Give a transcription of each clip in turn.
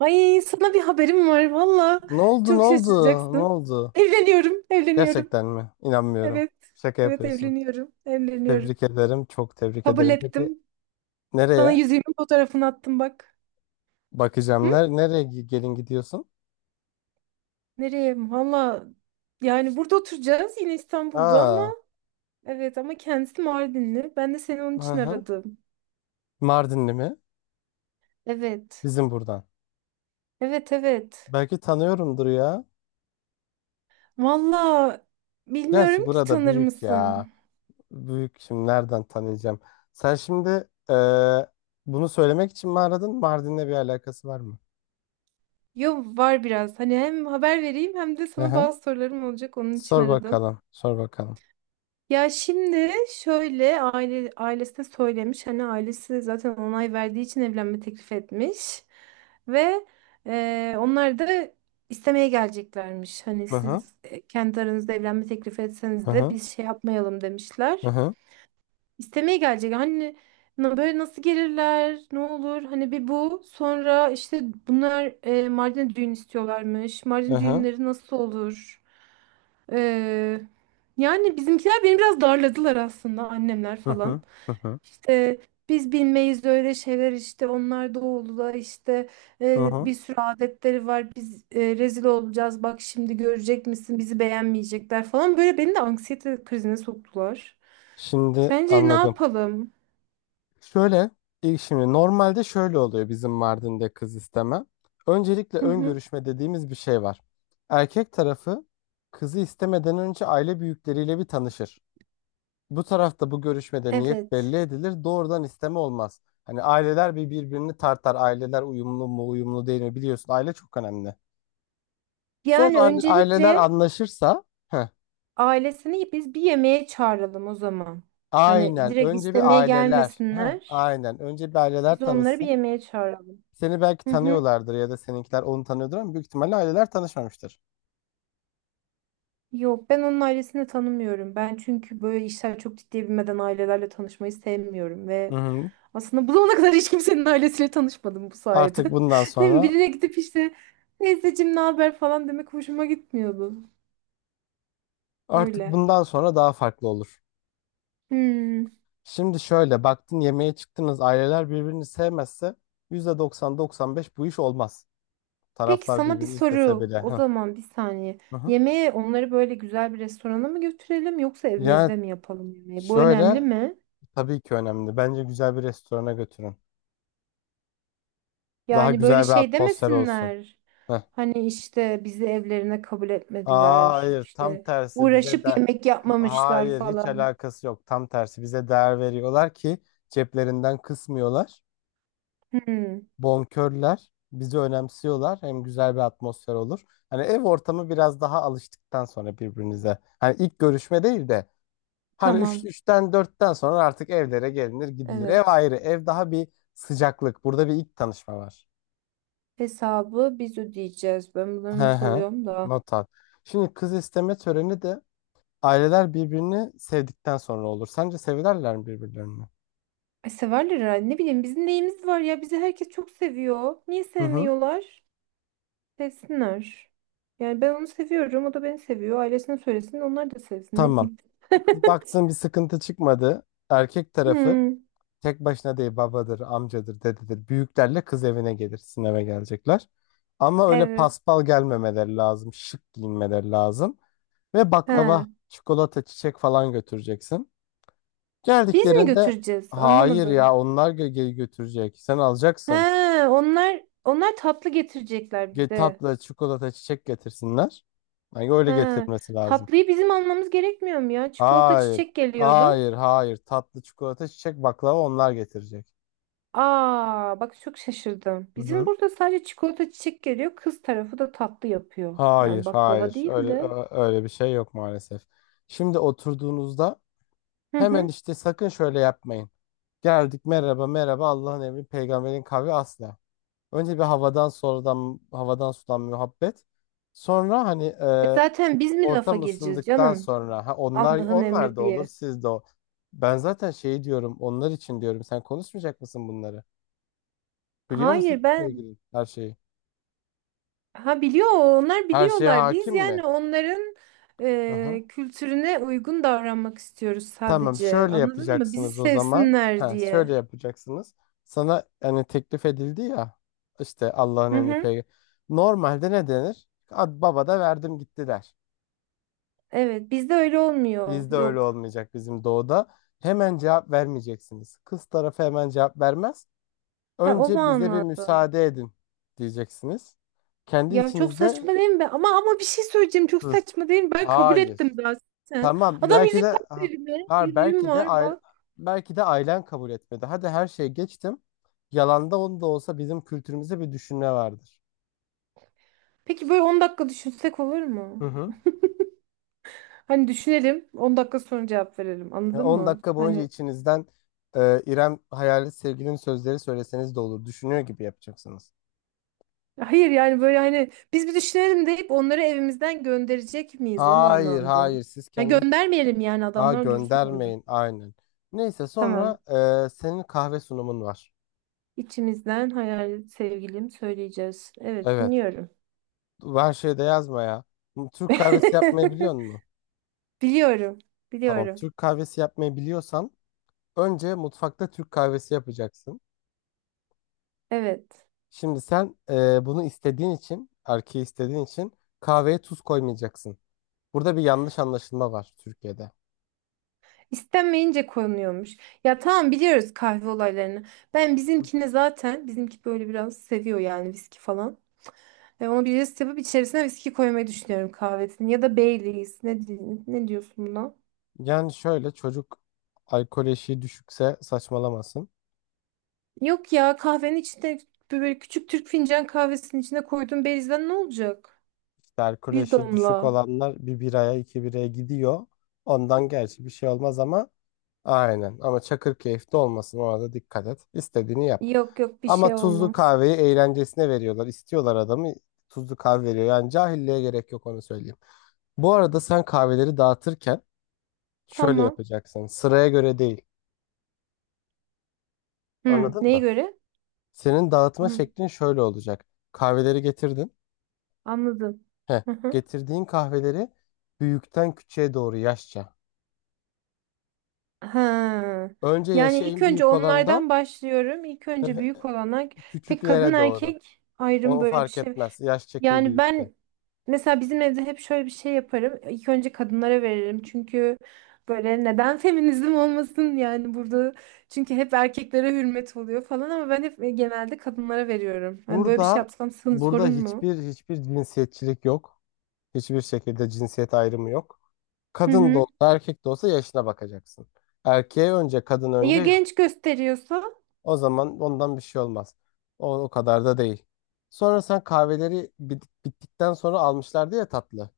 Ay sana bir haberim var valla. Ne oldu ne Çok oldu ne şaşıracaksın. oldu? Evleniyorum, evleniyorum. Gerçekten mi? İnanmıyorum. Evet, Şaka evet yapıyorsun. evleniyorum, evleniyorum. Tebrik ederim. Çok tebrik Kabul ederim. Peki ettim. Sana nereye? yüzüğümün fotoğrafını attım bak. Hı? Bakacağım. Gelin gidiyorsun? Nereye? Valla yani burada oturacağız yine İstanbul'da ama Aa, evet ama kendisi Mardinli. Ben de seni onun hı için hı. aradım. Mardinli mi? Evet, Bizim buradan. evet, evet. Belki tanıyorumdur ya. Valla Gerçi bilmiyorum ki burada tanır büyük ya. mısın? Büyük şimdi nereden tanıyacağım? Sen şimdi bunu söylemek için mi aradın? Mardin'le bir alakası var mı? Yo var biraz. Hani hem haber vereyim hem de Hı sana hı. bazı sorularım olacak onun için Sor aradım. bakalım. Sor bakalım. Ya şimdi şöyle ailesine söylemiş, hani ailesi zaten onay verdiği için evlenme teklif etmiş ve onlar da istemeye geleceklermiş. Hani Hı hı. siz, kendi aranızda evlenme teklif Hı etseniz de hı. biz şey yapmayalım Hı demişler. hı. İstemeye gelecek. Hani böyle nasıl gelirler? Ne olur? Hani bir bu. Sonra işte bunlar Mardin'e düğün istiyorlarmış. Hı Mardin hı. düğünleri nasıl olur? Ee, yani bizimkiler beni biraz darladılar aslında, annemler Hı falan. hı. Hı hı. İşte biz bilmeyiz öyle şeyler, işte onlar doğulu da, işte Hı hı. bir sürü adetleri var, biz rezil olacağız bak, şimdi görecek misin, bizi beğenmeyecekler falan, böyle beni de anksiyete krizine soktular. Şimdi Sence ne anladım. yapalım? Şöyle, ilk şimdi normalde şöyle oluyor bizim Mardin'de kız isteme. Öncelikle Hı ön hı. görüşme dediğimiz bir şey var. Erkek tarafı kızı istemeden önce aile büyükleriyle bir tanışır. Bu tarafta bu görüşmede niyet belli Evet. edilir. Doğrudan isteme olmaz. Hani aileler bir birbirini tartar. Aileler uyumlu mu, uyumlu değil mi biliyorsun. Aile çok önemli. Sonra Yani hani aileler öncelikle anlaşırsa heh, ailesini biz bir yemeğe çağıralım o zaman. Hani aynen. direkt Önce bir istemeye aileler. Heh, gelmesinler. aynen. Önce bir aileler Biz onları bir tanısın. yemeğe çağıralım. Seni belki Hı hı. tanıyorlardır ya da seninkiler onu tanıyordur ama büyük ihtimalle aileler tanışmamıştır. Yok, ben onun ailesini tanımıyorum. Ben, çünkü böyle işler çok ciddiye binmeden ailelerle tanışmayı sevmiyorum Hı ve hı. aslında bu zamana kadar hiç kimsenin ailesiyle tanışmadım bu sayede. Artık bundan Değil mi? sonra Birine gidip işte teyzeciğim ne haber falan demek hoşuma gitmiyordu. artık Öyle. bundan sonra daha farklı olur. Hmm. Şimdi şöyle baktın yemeğe çıktınız aileler birbirini sevmezse yüzde doksan doksan beş bu iş olmaz. Peki Taraflar sana bir birbirini istese soru. bile. O Hı zaman bir saniye. hı. hı. Yemeği onları böyle güzel bir restorana mı götürelim, yoksa Yani evimizde mi yapalım yemeği? Bu önemli şöyle, mi? tabii ki önemli. Bence güzel bir restorana götürün. Daha Yani böyle güzel bir şey atmosfer olsun. demesinler. Hı. Hani işte bizi evlerine kabul Aa, etmediler. hayır tam İşte tersi bize de uğraşıp yemek Ha- yapmamışlar hayır hiç falan. alakası yok tam tersi bize değer veriyorlar ki ceplerinden kısmıyorlar Hmm, bonkörler bizi önemsiyorlar hem güzel bir atmosfer olur hani ev ortamı biraz daha alıştıktan sonra birbirinize hani ilk görüşme değil de hani 3 tamam. üçten dörtten sonra artık evlere gelinir gidilir ev Evet. ayrı ev daha bir sıcaklık burada bir ilk tanışma var. Hesabı biz ödeyeceğiz. Ben bunları Hı not hı. alıyorum da. Not al. Şimdi kız isteme töreni de aileler birbirini sevdikten sonra olur. Sence severler mi birbirlerini? Ay, severler herhalde. Ne bileyim, bizim neyimiz var ya. Bizi herkes çok seviyor. Niye Hı hı. sevmiyorlar? Sevsinler. Yani ben onu seviyorum, o da beni seviyor. Ailesine söylesin, onlar da sevsin. Ne Tamam. diyeyim? Baktığın bir sıkıntı çıkmadı. Erkek tarafı Hmm, tek başına değil babadır, amcadır, dededir. Büyüklerle kız evine gelir. Sizin eve gelecekler. Ama öyle evet. paspal gelmemeleri lazım. Şık giyinmeleri lazım. Ve He. baklava, çikolata, çiçek falan götüreceksin. Biz mi Geldiklerinde götüreceğiz? hayır ya Anlamadım. Götürecek. Sen He, alacaksın. onlar onlar tatlı getirecekler bir de. Tatlı, çikolata, çiçek getirsinler. Yani öyle He. getirmesi lazım. Tatlıyı bizim almamız gerekmiyor mu ya? Çikolata, Hayır. çiçek geliyordu. Hayır, hayır. Tatlı çikolata, çiçek, baklava onlar getirecek. Aa, bak çok şaşırdım. Hı Bizim hı. burada sadece çikolata, çiçek geliyor. Kız tarafı da tatlı yapıyor. Yani Hayır, baklava hayır. değil de. Öyle bir şey yok maalesef. Şimdi oturduğunuzda Hı hemen hı. işte sakın şöyle yapmayın. Geldik merhaba merhaba Allah'ın emri peygamberin kavli asla. Önce bir havadan sonradan havadan sudan muhabbet. Sonra hani E zaten biz mi lafa ortam gireceğiz ısındıktan canım? sonra ha, onlar Allah'ın onlar emri da olur diye. siz de o. Ben zaten şey diyorum onlar için diyorum sen konuşmayacak mısın bunları? Biliyor Hayır, musun ben sevgilin her şeyi? ha biliyor, onlar Her şeye biliyorlar. Biz hakim yani mi? onların Hı hı. Kültürüne uygun davranmak istiyoruz Tamam sadece. şöyle Anladın mı? Bizi yapacaksınız o zaman. sevsinler Ha, şöyle diye. yapacaksınız. Sana hani teklif edildi ya işte Allah'ın Hı emri hı. peygamber. Normalde ne denir? Ad baba da verdim gitti der. Evet, bizde öyle olmuyor. Bizde öyle Yok. olmayacak bizim doğuda. Hemen cevap vermeyeceksiniz. Kız tarafı hemen cevap vermez. Ha, o Önce bize bir manada. müsaade edin diyeceksiniz. Kendi Ya çok içinizde saçma değil mi? Ama ama bir şey söyleyeceğim. Çok hı. saçma değil mi? Ben kabul Hayır. ettim zaten. Tamam Adam yüzük tak dedi be. ha, Yüzüğüm belki de var aile, bak. belki de ailen kabul etmedi. Hadi her şeyi geçtim. Yalanda onu da olsa bizim kültürümüzde bir düşünme vardır. Peki böyle 10 dakika düşünsek olur Hı mu? hı. Hani düşünelim, 10 dakika sonra cevap verelim, Ya anladın 10 mı? dakika boyunca Hani içinizden İrem hayali sevgilinin sözleri söyleseniz de olur. Düşünüyor gibi yapacaksınız. hayır, yani böyle hani biz bir düşünelim deyip onları evimizden gönderecek miyiz o Hayır manada? hayır siz Ha, kendi göndermeyelim yani, ha, adamlar dursun orada. göndermeyin aynen. Neyse sonra Tamam. Senin kahve sunumun var. İçimizden hayal sevgilim söyleyeceğiz. Evet, Evet. dinliyorum. Her şeyde yazma ya. Türk kahvesi yapmayı biliyor musun? Biliyorum. Tamam. Biliyorum. Türk kahvesi yapmayı biliyorsan önce mutfakta Türk kahvesi yapacaksın. Evet. Şimdi sen bunu istediğin için, erkeği istediğin için kahveye tuz koymayacaksın. Burada bir yanlış anlaşılma var Türkiye'de. İstenmeyince konuyormuş. Ya tamam, biliyoruz kahve olaylarını. Ben bizimkine zaten, bizimki böyle biraz seviyor yani, viski falan. Ve onu bir jest yapıp içerisine viski koymayı düşünüyorum kahvesini. Ya da Baileys. Ne, ne diyorsun buna? Yani şöyle çocuk alkol eşiği düşükse saçmalamasın. Yok ya, kahvenin içinde böyle küçük Türk fincan kahvesinin içine koyduğum Baileys'den ne olacak? İşte alkol Bir eşiği düşük damla. olanlar bir biraya iki biraya gidiyor. Ondan gerçi bir şey olmaz ama aynen ama Çakırkeyif'te olmasın ona da dikkat et. İstediğini yap. Yok yok, bir Ama şey tuzlu olmaz. kahveyi eğlencesine veriyorlar. İstiyorlar adamı tuzlu kahve veriyor. Yani cahilliğe gerek yok onu söyleyeyim. Bu arada sen kahveleri dağıtırken şöyle Tamam. yapacaksın. Sıraya göre değil. Hı, Anladın neye mı? göre? Senin dağıtma Hı, şeklin şöyle olacak. Kahveleri getirdin. anladım. Heh, Hı hı. getirdiğin kahveleri büyükten küçüğe doğru yaşça. Ha. Önce Yani yaşı ilk en önce büyük olandan onlardan başlıyorum. İlk önce büyük olanlar. Peki kadın küçüklere doğru. erkek ayrım, O böyle bir fark şey. etmez. Yaş çekim Yani büyükte. ben, mesela bizim evde hep şöyle bir şey yaparım. İlk önce kadınlara veririm. Çünkü böyle, neden feminizm olmasın yani burada. Çünkü hep erkeklere hürmet oluyor falan ama ben hep genelde kadınlara veriyorum. Yani böyle bir şey Burada yapsam burada sorun mu? hiçbir cinsiyetçilik yok. Hiçbir şekilde cinsiyet ayrımı yok. Hı Kadın da hı. olsa erkek de olsa yaşına bakacaksın. Erkeğe önce kadın Ya önce yok. genç gösteriyorsa? O zaman ondan bir şey olmaz. O kadar da değil. Sonra sen bittikten sonra almışlardı ya tatlı.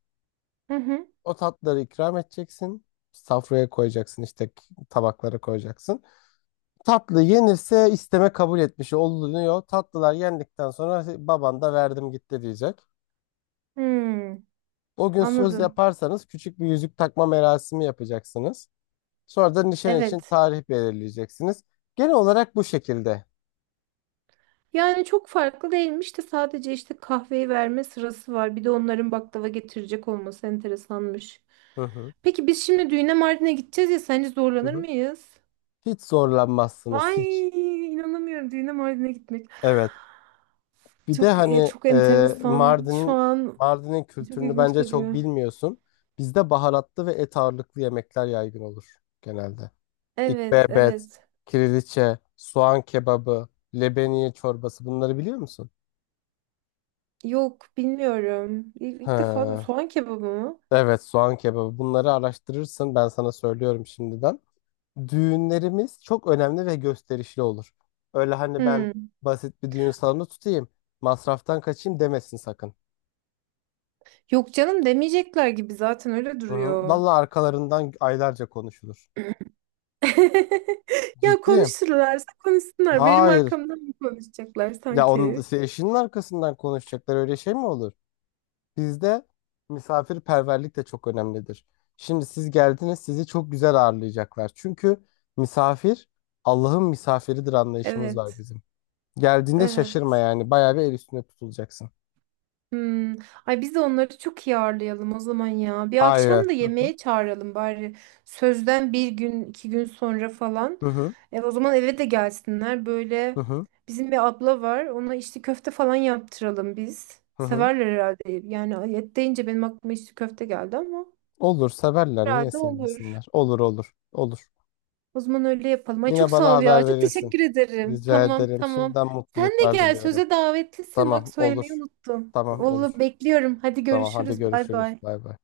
Hı hı. O tatlıları ikram edeceksin. Safraya koyacaksın işte tabaklara koyacaksın. Tatlı yenirse isteme kabul etmiş olunuyor. Tatlılar yendikten sonra baban da verdim gitti diyecek. Hmm, O gün söz anladım. yaparsanız küçük bir yüzük takma merasimi yapacaksınız. Sonra da nişan için Evet. tarih belirleyeceksiniz. Genel olarak bu şekilde. Yani çok farklı değilmiş de sadece işte kahveyi verme sırası var. Bir de onların baklava getirecek olması enteresanmış. Hı hı. Peki biz şimdi düğüne Mardin'e gideceğiz ya, sence Hı zorlanır hı. mıyız? Hiç zorlanmazsınız Ay, hiç. inanamıyorum, düğüne Mardin'e gitmek. Evet. Bir de Çok hani çok enteresan. Şu Mardin'in an Mardin'in çok kültürünü ilginç bence çok geliyor. bilmiyorsun. Bizde baharatlı ve et ağırlıklı yemekler yaygın olur genelde. Evet, İkbebet, evet. kiriliçe, soğan kebabı, lebeniye çorbası bunları biliyor musun? Yok, bilmiyorum. İlk defa da He. soğan kebabı mı? Evet, soğan kebabı. Bunları araştırırsın. Ben sana söylüyorum şimdiden. Düğünlerimiz çok önemli ve gösterişli olur. Öyle hani ben Hmm. basit bir düğün salonu tutayım, masraftan kaçayım demesin sakın. Yok canım, demeyecekler gibi, zaten öyle Hı hı. duruyor. Vallahi arkalarından aylarca konuşulur. Ya Ciddiyim. konuşurlarsa konuşsunlar. Benim Hayır. arkamdan mı konuşacaklar Ya onun sanki? eşinin arkasından konuşacaklar öyle şey mi olur? Bizde misafirperverlik de çok önemlidir. Şimdi siz geldiniz, sizi çok güzel ağırlayacaklar. Çünkü misafir Allah'ın misafiridir anlayışımız var Evet, bizim. Geldiğinde evet. şaşırma yani. Bayağı bir el üstünde tutulacaksın. Hmm. Ay, biz de onları çok iyi ağırlayalım o zaman ya. Bir Aynen. akşam da Hı hı. yemeğe çağıralım bari. Sözden bir gün, iki gün sonra falan. Hı hı. E, o zaman eve de gelsinler. Hı Böyle hı. bizim bir abla var. Ona içli köfte falan yaptıralım biz. Hı hı. Severler herhalde. Yani et deyince benim aklıma içli köfte geldi ama Olur severler. Niye herhalde olur. sevmesinler? Olur olur. Olur. O zaman öyle yapalım. Ay Yine çok sağ bana ol ya. haber Çok verirsin. teşekkür ederim. Rica Tamam, ederim. tamam. Şimdiden Sen de mutluluklar gel. diliyorum. Söze davetlisin. Bak, Tamam söylemeyi olur. unuttum. Tamam Vallahi olur. bekliyorum. Hadi Tamam hadi görüşürüz. Bay görüşürüz. bay. Bay bay.